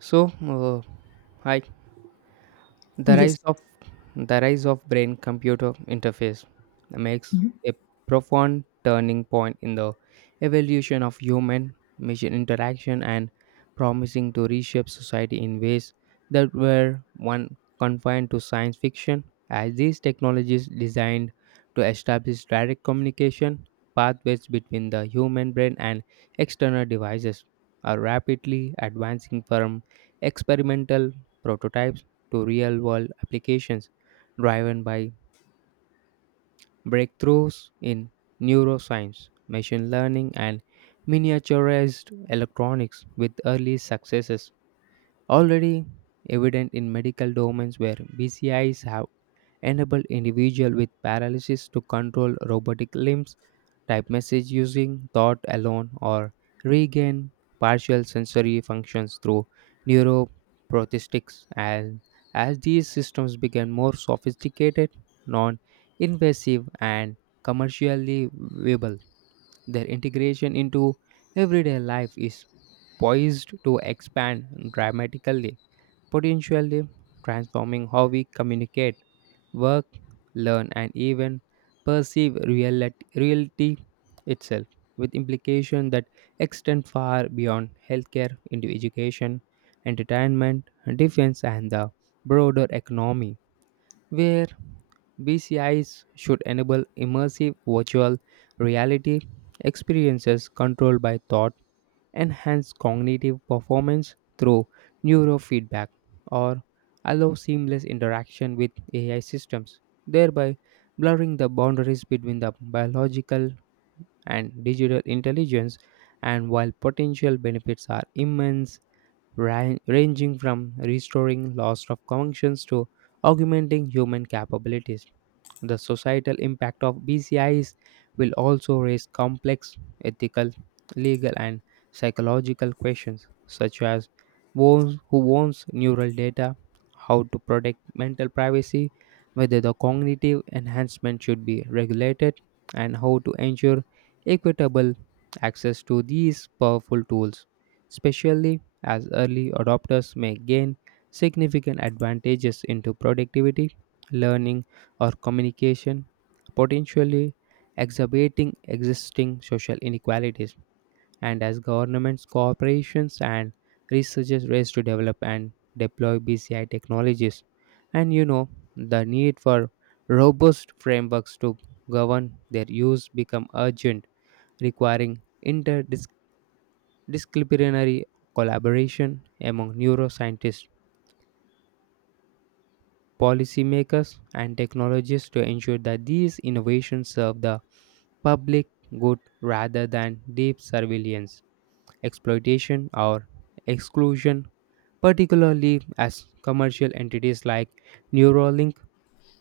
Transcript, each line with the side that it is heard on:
right: So, hi. The rise
left: Yes.
right: of the rise of brain computer interface makes
left: Mhm.
right: a profound turning point in the evolution of human machine interaction and promising to reshape society in ways that were one confined to science fiction as these technologies designed to establish direct communication pathways between the human brain and external devices are rapidly advancing from experimental prototypes to real world applications, driven by breakthroughs in neuroscience, machine learning, and miniaturized electronics, with early successes already evident in medical domains where BCIs have enable individual with paralysis to control robotic limbs, type message using thought alone, or regain partial sensory functions through neuroprosthetics. And as these systems became more sophisticated, non-invasive, and commercially viable, their integration into everyday life is poised to expand dramatically, potentially transforming how we communicate, work, learn, and even perceive reality itself, with implications that extend far beyond healthcare into education, entertainment, defense, and the broader economy, where BCIs should enable immersive virtual reality experiences controlled by thought, enhance cognitive performance through neurofeedback, or allow seamless interaction with AI systems, thereby blurring the boundaries between the biological and digital intelligence. And while potential benefits are immense, ranging from restoring loss of functions to augmenting human capabilities, the societal impact of BCIs will also raise complex ethical, legal, and psychological questions, such as who owns neural data, how to protect mental privacy, whether the cognitive enhancement should be regulated, and how to ensure equitable access to these powerful tools, especially as early adopters may gain significant advantages into productivity, learning, or communication, potentially exacerbating existing social inequalities. And as governments, corporations, and researchers race to develop and deploy BCI technologies, and the need for robust frameworks to govern their use become urgent, requiring interdisciplinary collaboration among neuroscientists, policymakers, and technologists to ensure that these innovations serve the public good rather than deep surveillance, exploitation, or exclusion, particularly as commercial entities like Neuralink,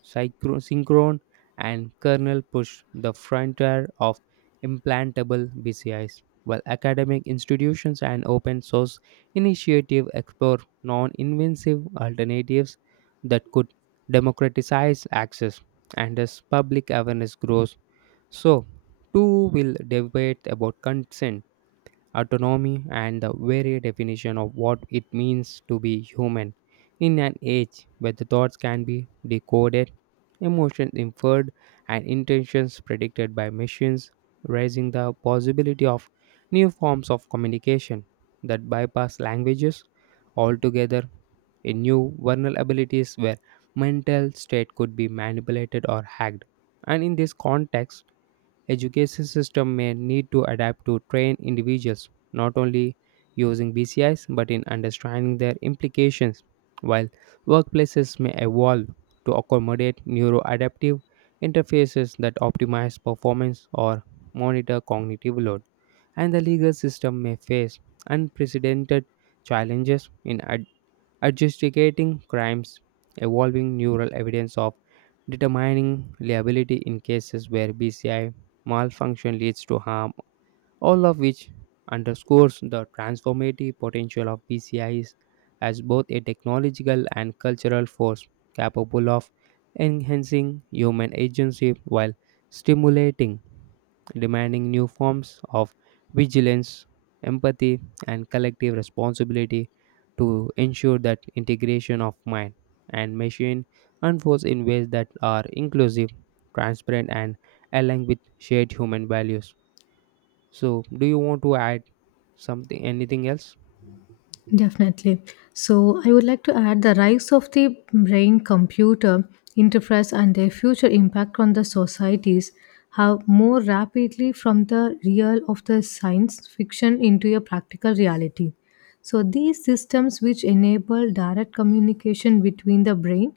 right: Synchron, and Colonel Push, the frontier of implantable BCIs, while academic institutions and open source initiatives explore non invasive alternatives that could democratize access. And as public awareness grows, so too will debate about consent, autonomy, and the very definition of what it means to be human. In an age where the thoughts can be decoded, emotions inferred, and intentions predicted by machines, raising the possibility of new forms of communication that bypass languages altogether, in new vulnerabilities where mental state could be manipulated or hacked. And in this context, education system may need to adapt to train individuals not only using BCIs but in understanding their implications, while workplaces may evolve to accommodate neuroadaptive interfaces that optimize performance or monitor cognitive load, and the legal system may face unprecedented challenges in adjudicating crimes, evolving neural evidence of determining liability in cases where BCI malfunction leads to harm, all of which underscores the transformative potential of PCIs as both a technological and cultural force, capable of enhancing human agency while stimulating, demanding new forms of vigilance, empathy, and collective responsibility to ensure that integration of mind and machine unfolds in ways that are inclusive, transparent, and aligned with shared human values. So, do you want to add something, anything else?
left: Definitely. So I would like to add the rise of the brain computer interface and their future impact on the societies have more rapidly from the real of the science fiction into a practical reality. So, these systems, which enable direct communication between the brain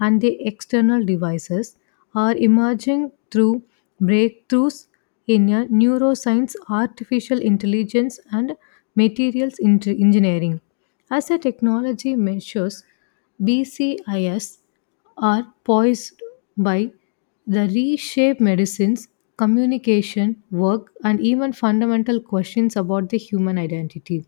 left: and the external devices, are emerging through breakthroughs in neuroscience, artificial intelligence, and materials engineering. As the technology measures, BCIs are poised by the reshape medicines, communication, work, and even fundamental questions about the human identity.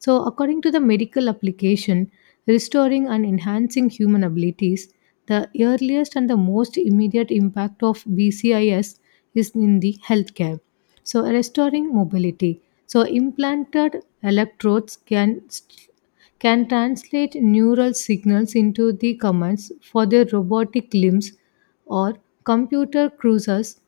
left: So, according to the medical application, restoring and enhancing human abilities, the earliest and the most immediate impact of BCIs is in the healthcare. So, restoring mobility. So, implanted electrodes can translate neural signals into the commands for their robotic limbs or computer cruisers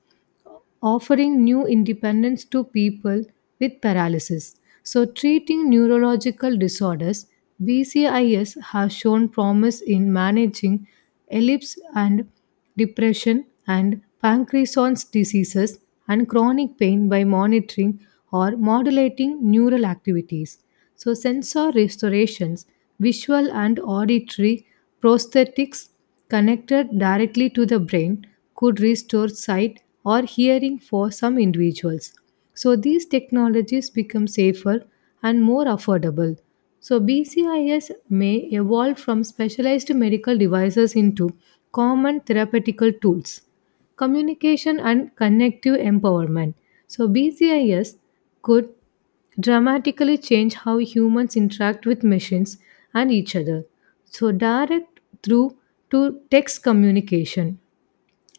left: offering new independence to people with paralysis. So, treating neurological disorders, BCIs have shown promise in managing ellipse and depression and Parkinson's diseases and chronic pain by monitoring or modulating neural activities. So, sensor restorations, visual and auditory prosthetics, connected directly to the brain could restore sight or hearing for some individuals. So these technologies become safer and more affordable. So BCIs may evolve from specialized medical devices into common therapeutical tools. Communication and connective empowerment. So BCIs could dramatically change how humans interact with machines and each other. So, direct through to text communication,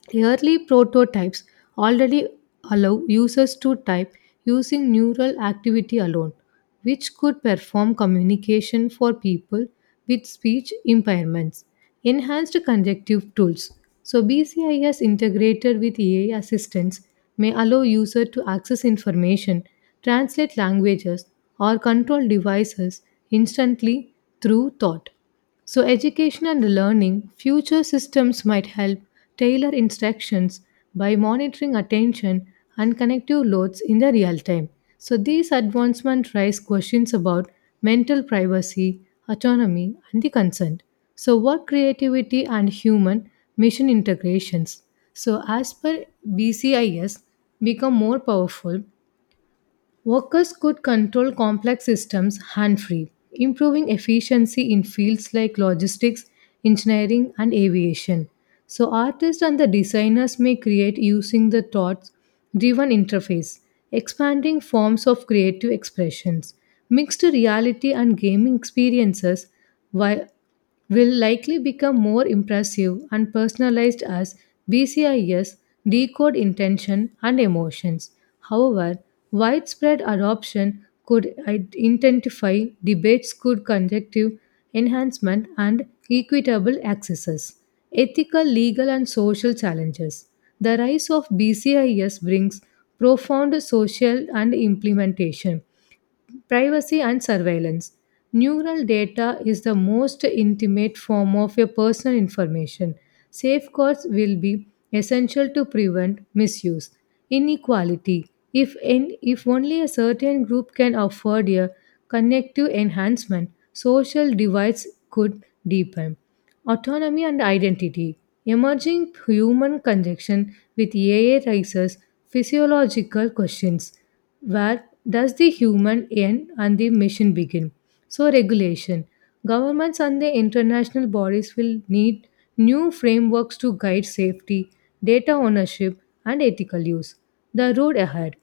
left: the early prototypes already allow users to type using neural activity alone, which could perform communication for people with speech impairments. Enhanced conjunctive tools. So, BCIs integrated with AI assistance may allow users to access information, translate languages, or control devices instantly through thought. So, education and learning, future systems might help tailor instructions by monitoring attention and connective loads in the real time. So, these advancements raise questions about mental privacy, autonomy, and the consent. So, work creativity and human mission integrations. So, as per BCIs, become more powerful, workers could control complex systems hand free, improving efficiency in fields like logistics, engineering, and aviation. So, artists and the designers may create using the thoughts driven interface, expanding forms of creative expressions, mixed reality and gaming experiences, while will likely become more impressive and personalized as BCIs decode intention and emotions. However, widespread adoption could identify debates could conjective enhancement and equitable accesses. Ethical, legal, and social challenges. The rise of BCIs brings profound social and implementation. Privacy and surveillance. Neural data is the most intimate form of your personal information. Safeguards will be essential to prevent misuse. Inequality. If only a certain group can afford a connective enhancement, social divides could deepen. Autonomy and identity. Emerging human connection with AI raises physiological questions. Where does the human end and the machine begin? So, regulation. Governments and the international bodies will need new frameworks to guide safety, data ownership, and ethical use. The road ahead.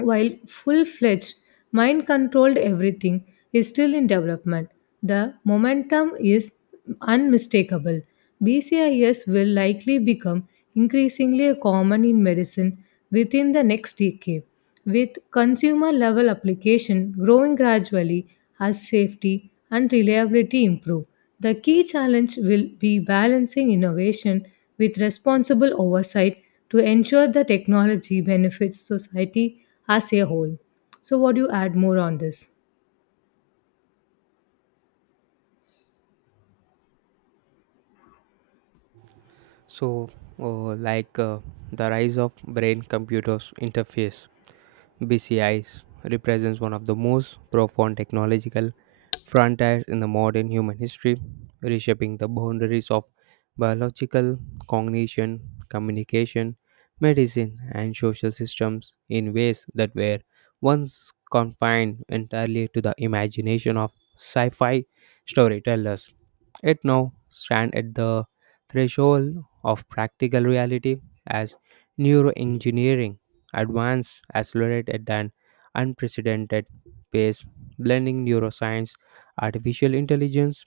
left: While full fledged mind controlled everything is still in development, the momentum is unmistakable. BCIs will likely become increasingly common in medicine within the next decade, with consumer level application growing gradually as safety and reliability improve. The key challenge will be balancing innovation with responsible oversight to ensure the technology benefits society as a whole. So, what do you add more on this?
right: So, like the rise of brain computers interface (BCIs) represents one of the most profound technological frontiers in the modern human history, reshaping the boundaries of biological cognition, communication, medicine, and social systems in ways that were once confined entirely to the imagination of sci-fi storytellers. It now stands at the threshold of practical reality as neuroengineering advances accelerate at an unprecedented pace, blending neuroscience, artificial intelligence,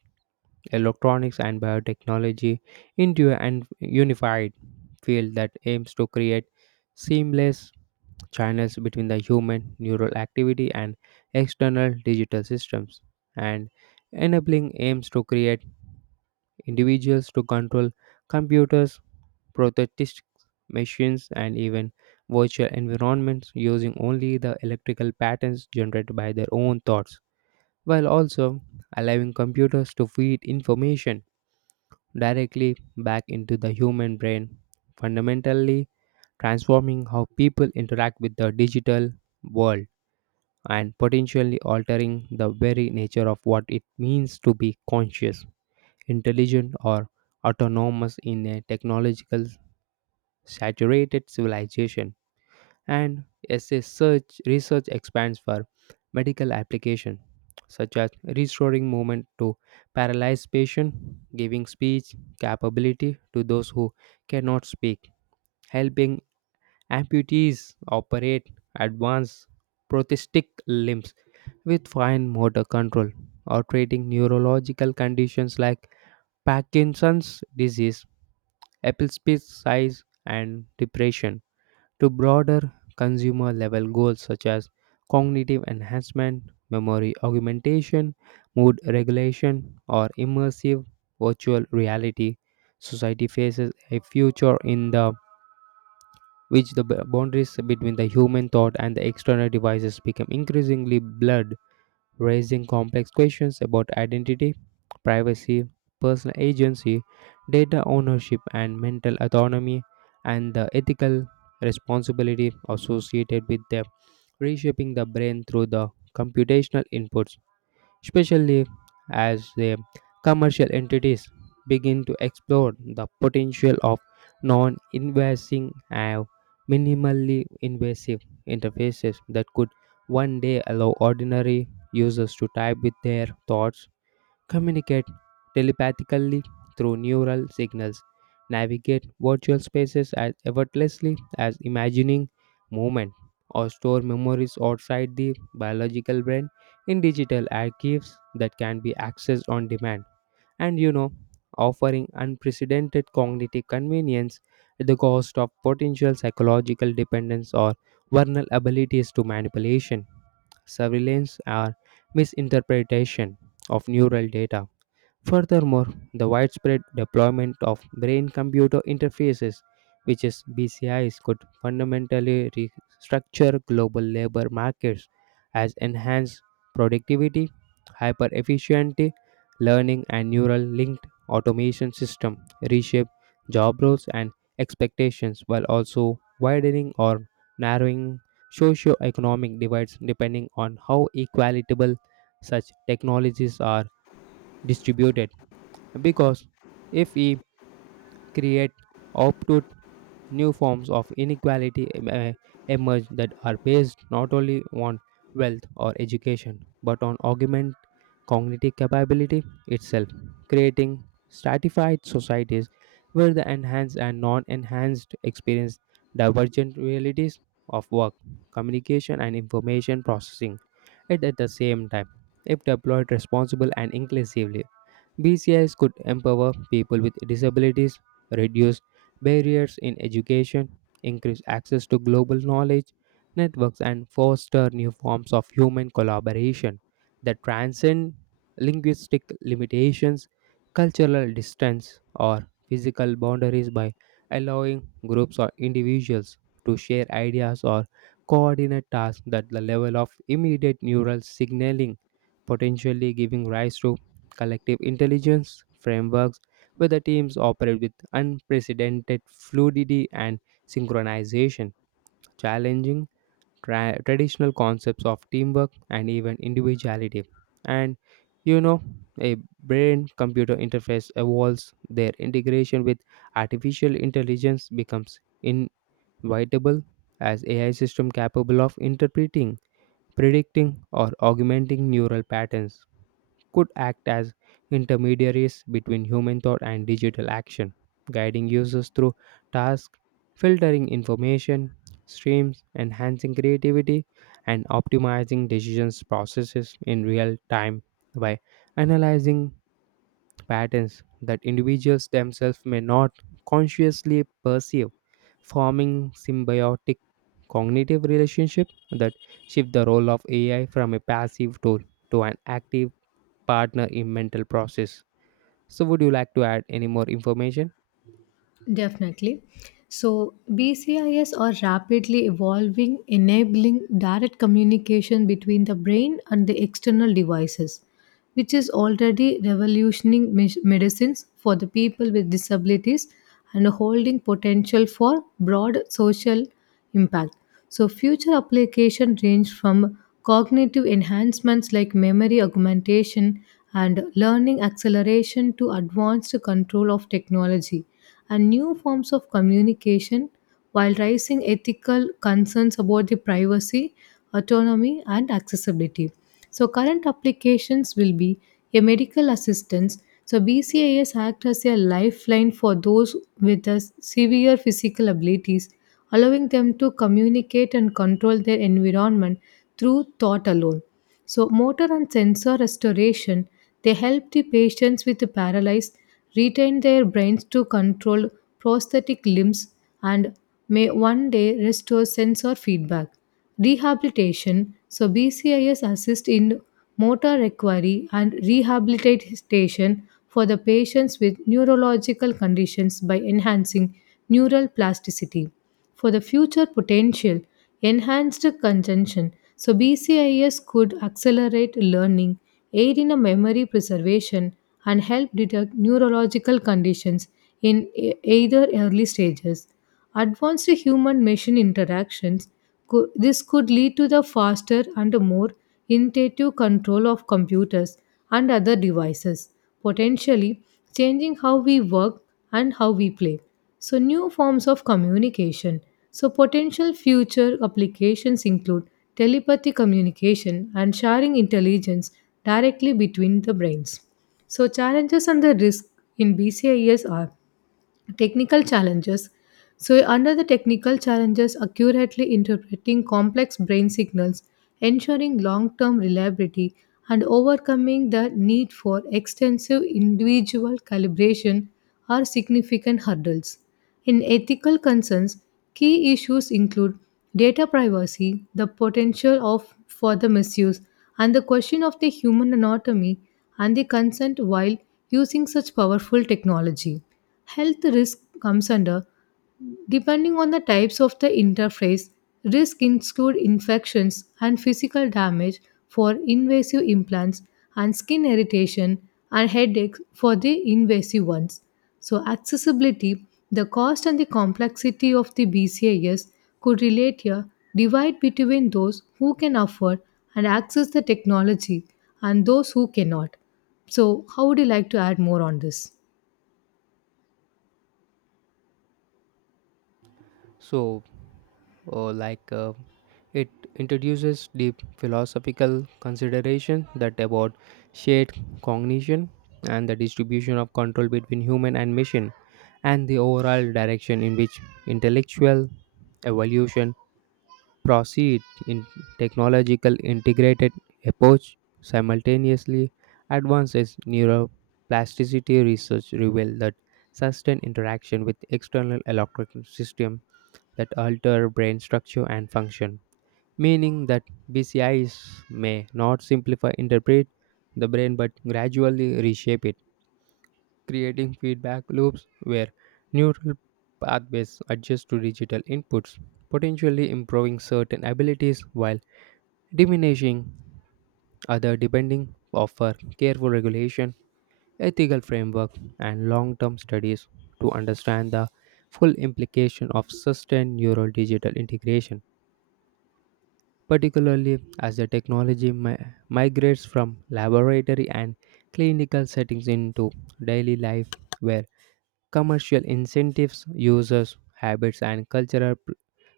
right: electronics, and biotechnology into an unified field that aims to create seamless channels between the human neural activity and external digital systems, and enabling aims to create individuals to control computers, prosthetic machines, and even virtual environments using only the electrical patterns generated by their own thoughts, while also allowing computers to feed information directly back into the human brain, fundamentally transforming how people interact with the digital world and potentially altering the very nature of what it means to be conscious, intelligent, or autonomous in a technological saturated civilization. And as a search research expands for medical application such as restoring movement to paralyzed patients, giving speech capability to those who cannot speak, helping amputees operate advanced prosthetic limbs with fine motor control, or treating neurological conditions like Parkinson's disease, Apple's size, and depression, to broader consumer level goals such as cognitive enhancement, memory augmentation, mood regulation, or immersive virtual reality. Society faces a future in the which the boundaries between the human thought and the external devices become increasingly blurred, raising complex questions about identity, privacy, personal agency, data ownership, and mental autonomy, and the ethical responsibility associated with them, reshaping the brain through the computational inputs, especially as the commercial entities begin to explore the potential of non invasive and minimally invasive interfaces that could one day allow ordinary users to type with their thoughts, communicate telepathically through neural signals, navigate virtual spaces as effortlessly as imagining movement, or store memories outside the biological brain in digital archives that can be accessed on demand. And you know, offering unprecedented cognitive convenience at the cost of potential psychological dependence or vulnerabilities to manipulation, surveillance, or misinterpretation of neural data. Furthermore, the widespread deployment of brain computer interfaces, which is BCIs, could fundamentally restructure global labor markets as enhanced productivity, hyper efficiency, learning, and neural linked automation system reshape job roles and expectations, while also widening or narrowing socio-economic divides depending on how equitable such technologies are distributed, because if we create obtuse new forms of inequality emerge that are based not only on wealth or education but on augment cognitive capability itself, creating stratified societies where the enhanced and non-enhanced experience divergent realities of work, communication, and information processing. At the same time, if deployed responsibly and inclusively, BCIs could empower people with disabilities, reduce barriers in education, increase access to global knowledge networks, and foster new forms of human collaboration that transcend linguistic limitations, cultural distance, or physical boundaries by allowing groups or individuals to share ideas or coordinate tasks at the level of immediate neural signaling, potentially giving rise to collective intelligence frameworks where the teams operate with unprecedented fluidity and synchronization, challenging traditional concepts of teamwork and even individuality. And you know, a brain computer interface evolves, their integration with artificial intelligence becomes inevitable, as AI system capable of interpreting, predicting, or augmenting neural patterns could act as intermediaries between human thought and digital action, guiding users through tasks, filtering information streams, enhancing creativity, and optimizing decisions processes in real time by analyzing patterns that individuals themselves may not consciously perceive, forming symbiotic cognitive relationship that shift the role of AI from a passive tool to an active partner in mental process. So, would you like to add any more information?
left: Definitely. So, BCIs are rapidly evolving, enabling direct communication between the brain and the external devices, which is already revolutioning medicines for the people with disabilities and holding potential for broad social impact. So, future application range from cognitive enhancements like memory augmentation and learning acceleration to advanced control of technology and new forms of communication while raising ethical concerns about the privacy, autonomy, and accessibility. So, current applications will be a medical assistance. So, BCIs act as a lifeline for those with a severe physical abilities, allowing them to communicate and control their environment through thought alone. So, motor and sensor restoration, they help the patients with the paralyzed retain their brains to control prosthetic limbs and may one day restore sensor feedback. Rehabilitation, so BCIs assist in motor recovery and rehabilitation for the patients with neurological conditions by enhancing neural plasticity for the future potential enhanced contention. So, BCIs could accelerate learning, aid in a memory preservation, and help detect neurological conditions in either early stages. Advanced human machine interactions, this could lead to the faster and more intuitive control of computers and other devices, potentially changing how we work and how we play. So, new forms of communication. So, potential future applications include telepathy communication and sharing intelligence directly between the brains. So, challenges and the risk in BCIs are technical challenges. So, under the technical challenges, accurately interpreting complex brain signals, ensuring long term reliability, and overcoming the need for extensive individual calibration are significant hurdles. In ethical concerns, key issues include data privacy, the potential of for the misuse, and the question of the human anatomy and the consent while using such powerful technology. Health risk comes under depending on the types of the interface, risk include infections and physical damage for invasive implants and skin irritation and headaches for the invasive ones. So accessibility, the cost and the complexity of the BCIs could relate here divide between those who can afford and access the technology and those who cannot. So how would you like to add more on this?
right: So, like it introduces deep philosophical consideration that about shared cognition and the distribution of control between human and machine, and the overall direction in which intellectual evolution proceed in technological integrated approach, simultaneously advances neuroplasticity research reveal that sustained interaction with external electrical system that alter brain structure and function, meaning that BCIs may not simplify interpret the brain but gradually reshape it, creating feedback loops where neural pathways adjust to digital inputs, potentially improving certain abilities while diminishing other depending offer careful regulation, ethical framework, and long-term studies to understand the full implication of sustained neural digital integration, particularly as the technology migrates from laboratory and clinical settings into daily life where commercial incentives, users' habits, and cultural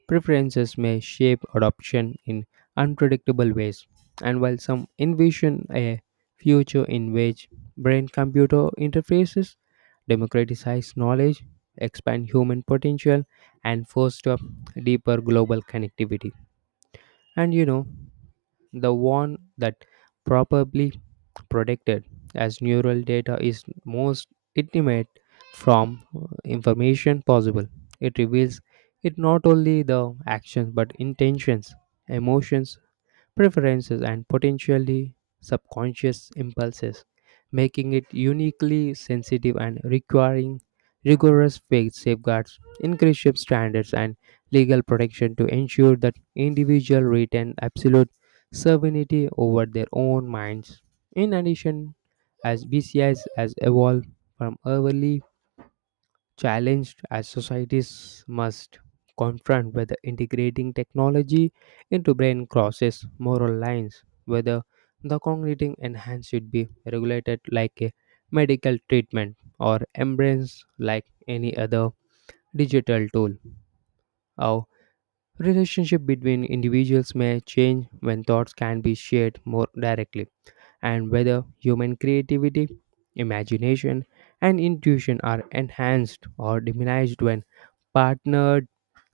right: preferences may shape adoption in unpredictable ways. And while some envision a future in which brain computer interfaces democratize knowledge, expand human potential, and foster deeper global connectivity, and you know, the one that probably protected as neural data is most intimate from information possible. It reveals it not only the actions but intentions, emotions, preferences, and potentially subconscious impulses, making it uniquely sensitive and requiring rigorous faith safeguards, increased standards, and legal protection to ensure that individuals retain absolute sovereignty over their own minds. In addition, as BCIs has evolved from early challenged, as societies must confront whether integrating technology into brain crosses moral lines, whether the cognitive enhance should be regulated like a medical treatment or embraced like any other digital tool. Our relationship between individuals may change when thoughts can be shared more directly, and whether human creativity, imagination, and intuition are enhanced or diminished when partnered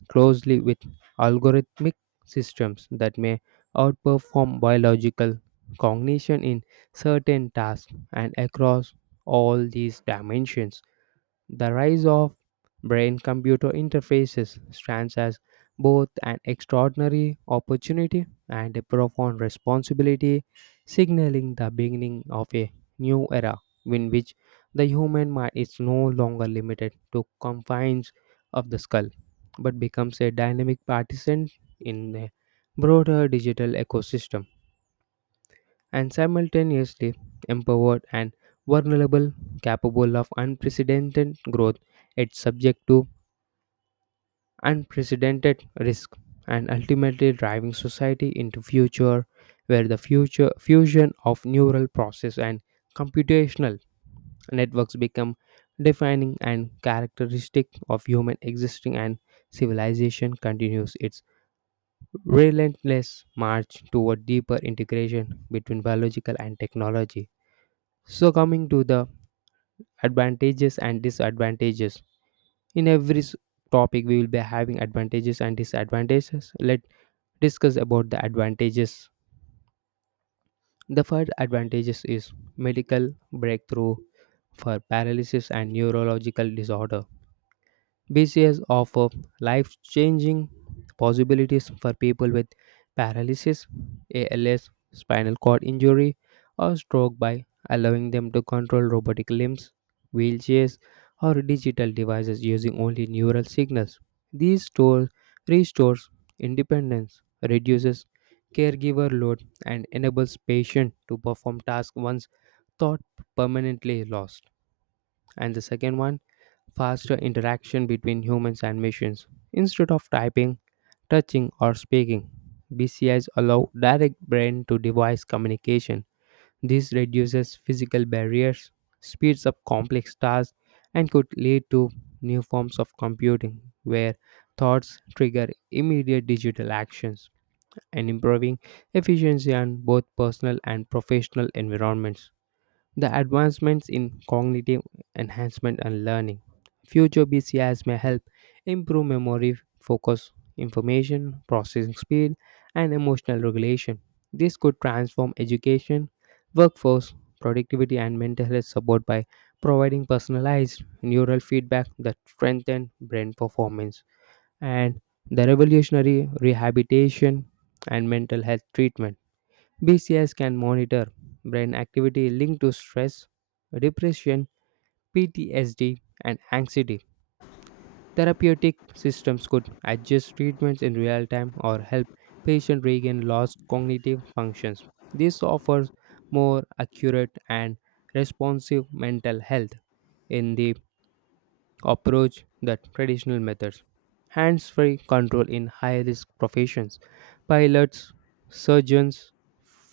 right: closely with algorithmic systems that may outperform biological cognition in certain tasks and across all these dimensions. The rise of brain computer interfaces stands as both an extraordinary opportunity and a profound responsibility, signaling the beginning of a new era in which the human mind is no longer limited to confines of the skull but becomes a dynamic participant in a broader digital ecosystem and simultaneously empowered and vulnerable, capable of unprecedented growth, it's subject to unprecedented risk and ultimately driving society into future where the future fusion of neural process and computational networks become defining and characteristic of human existing and civilization continues its relentless march toward deeper integration between biological and technology. So, coming to the advantages and disadvantages. In every topic, we will be having advantages and disadvantages. Let's discuss about the advantages. The first advantages is medical breakthrough for paralysis and neurological disorder. BCS offer life-changing possibilities for people with paralysis, ALS, spinal cord injury, or stroke by allowing them to control robotic limbs, wheelchairs, or digital devices using only neural signals. These stores restores independence, reduces caregiver load, and enables patient to perform tasks once thought permanently lost. And the second one, faster interaction between humans and machines. Instead of typing, touching, or speaking, BCIs allow direct brain to device communication. This reduces physical barriers, speeds up complex tasks, and could lead to new forms of computing where thoughts trigger immediate digital actions and improving efficiency on both personal and professional environments. The advancements in cognitive enhancement and learning. Future BCIs may help improve memory, focus, information processing speed, and emotional regulation. This could transform education, workforce, productivity, and mental health support by providing personalized neural feedback that strengthen brain performance, and the revolutionary rehabilitation and mental health treatment. BCS can monitor brain activity linked to stress, depression, PTSD, and anxiety. Therapeutic systems could adjust treatments in real time or help patients regain lost cognitive functions. This offers more accurate and responsive mental health in the approach that traditional methods. Hands free control in high risk professions, pilots, surgeons,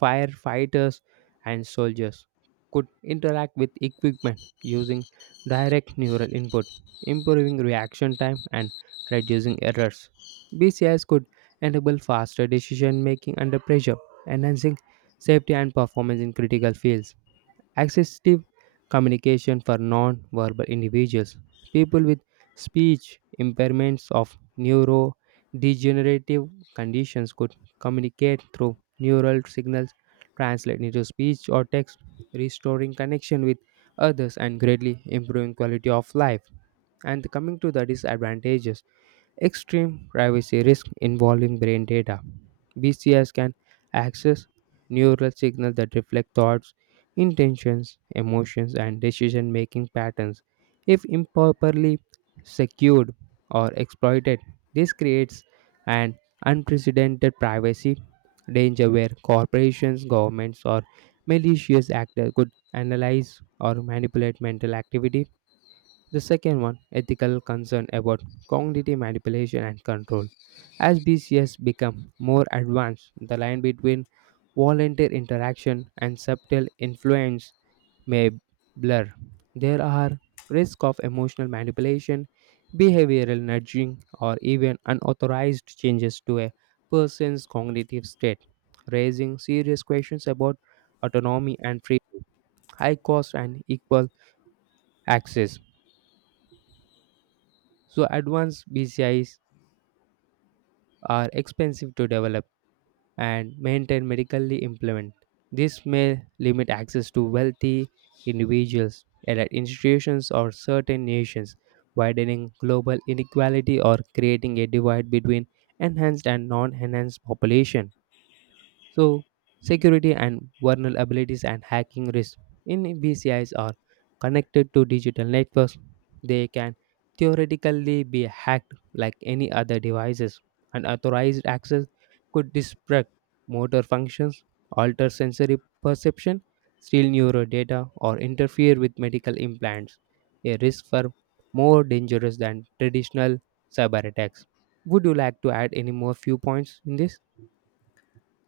right: firefighters, and soldiers could interact with equipment using direct neural input, improving reaction time and reducing errors. BCIs could enable faster decision making under pressure, enhancing safety and performance in critical fields. Accessive communication for non verbal individuals, people with speech impairments of neurodegenerative conditions could communicate through neural signals translated into speech or text, restoring connection with others and greatly improving quality of life. And coming to the disadvantages. Extreme privacy risk involving brain data. BCS can access neural signals that reflect thoughts, intentions, emotions, and decision making patterns. If improperly secured or exploited, this creates an unprecedented privacy danger where corporations, governments, or malicious actors could analyze or manipulate mental activity. The second one, ethical concern about cognitive manipulation and control. As BCS become more advanced, the line between volunteer interaction and subtle influence may blur. There are risks of emotional manipulation, behavioral nudging, or even unauthorized changes to a person's cognitive state, raising serious questions about autonomy and free. High cost and equal access. So advanced BCIs are expensive to develop and maintain medically implement. This may limit access to wealthy individuals and at institutions or certain nations, widening global inequality or creating a divide between enhanced and non-enhanced population. So, security and vulnerabilities and hacking risk in VCIs are connected to digital networks. They can theoretically be hacked like any other devices. Unauthorized access could disrupt motor functions, alter sensory perception, steal neural data, or interfere with medical implants, a risk for more dangerous than traditional cyber attacks. Would you like to add any more few points in this?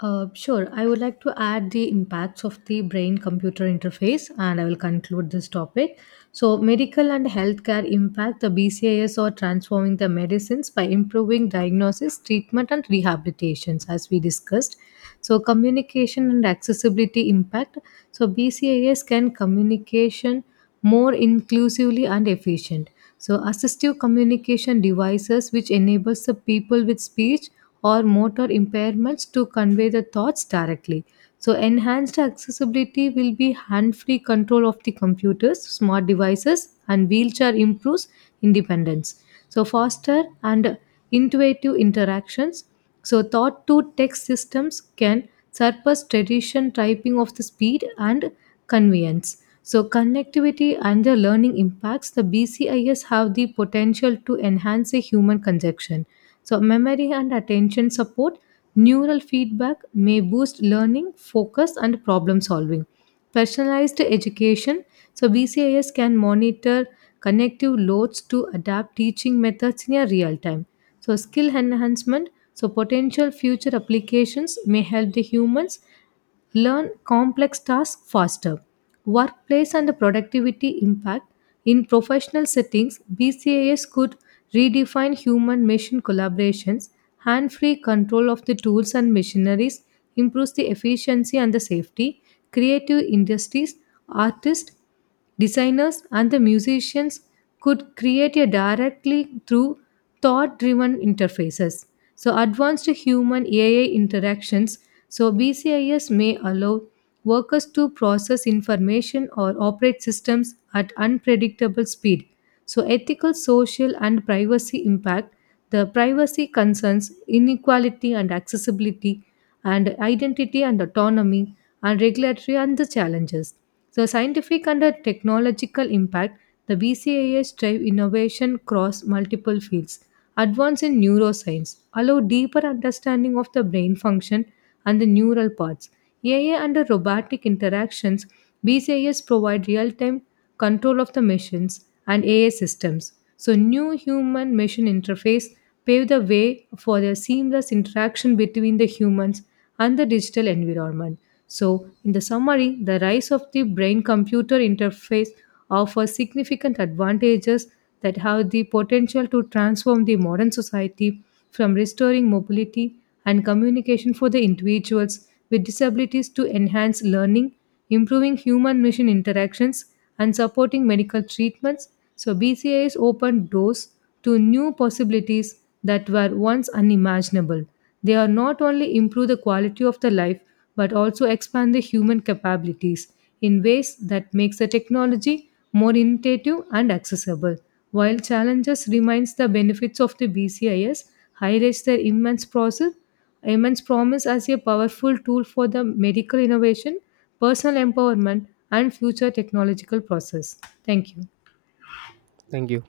left: Sure, I would like to add the impacts of the brain computer interface and I will conclude this topic. So, medical and healthcare impact the BCIs are transforming the medicines by improving diagnosis, treatment, and rehabilitations, as we discussed. So, communication and accessibility impact. So, BCIs can communication more inclusively and efficient. So, assistive communication devices which enables the people with speech or motor impairments to convey the thoughts directly. So, enhanced accessibility will be hand free control of the computers, smart devices, and wheelchair improves independence. So, foster and intuitive interactions. So, thought to text systems can surpass tradition typing of the speed and convenience. So, connectivity and the learning impacts, the BCIs have the potential to enhance a human conception. So, memory and attention support, neural feedback may boost learning, focus, and problem solving. Personalized education, so BCIs can monitor connective loads to adapt teaching methods in a real time. So, skill enhancement, so potential future applications may help the humans learn complex tasks faster. Workplace and productivity impact in professional settings, BCAS could redefine human machine collaborations. Hand free control of the tools and machineries improves the efficiency and the safety. Creative industries, artists designers and the musicians could create a directly through thought driven interfaces. So, advanced human AI interactions. So, BCIs may allow workers to process information or operate systems at unpredictable speed. So, ethical, social, and privacy impact the privacy concerns inequality and accessibility, and identity and autonomy, and regulatory and the challenges. So, scientific and the technological impact the BCAAs drive innovation across multiple fields. Advance in neuroscience allow deeper understanding of the brain function and the neural paths. AI and the robotic interactions, BCIs provide real-time control of the machines, and AI systems. So, new human machine interface paved the way for the seamless interaction between the humans and the digital environment. So, in the summary, the rise of the brain computer interface offers significant advantages that have the potential to transform the modern society from restoring mobility and communication for the individuals with disabilities to enhance learning improving human machine interactions, and supporting medical treatments. So, BCIs opened doors to new possibilities that were once unimaginable. They are not only improve the quality of the life but also expand the human capabilities in ways that makes the technology more innovative and accessible. While challenges remains the benefits of the BCIs highlights their immense process immense promise as a powerful tool for the medical innovation, personal empowerment, and future technological process. Thank you.
right: Thank you.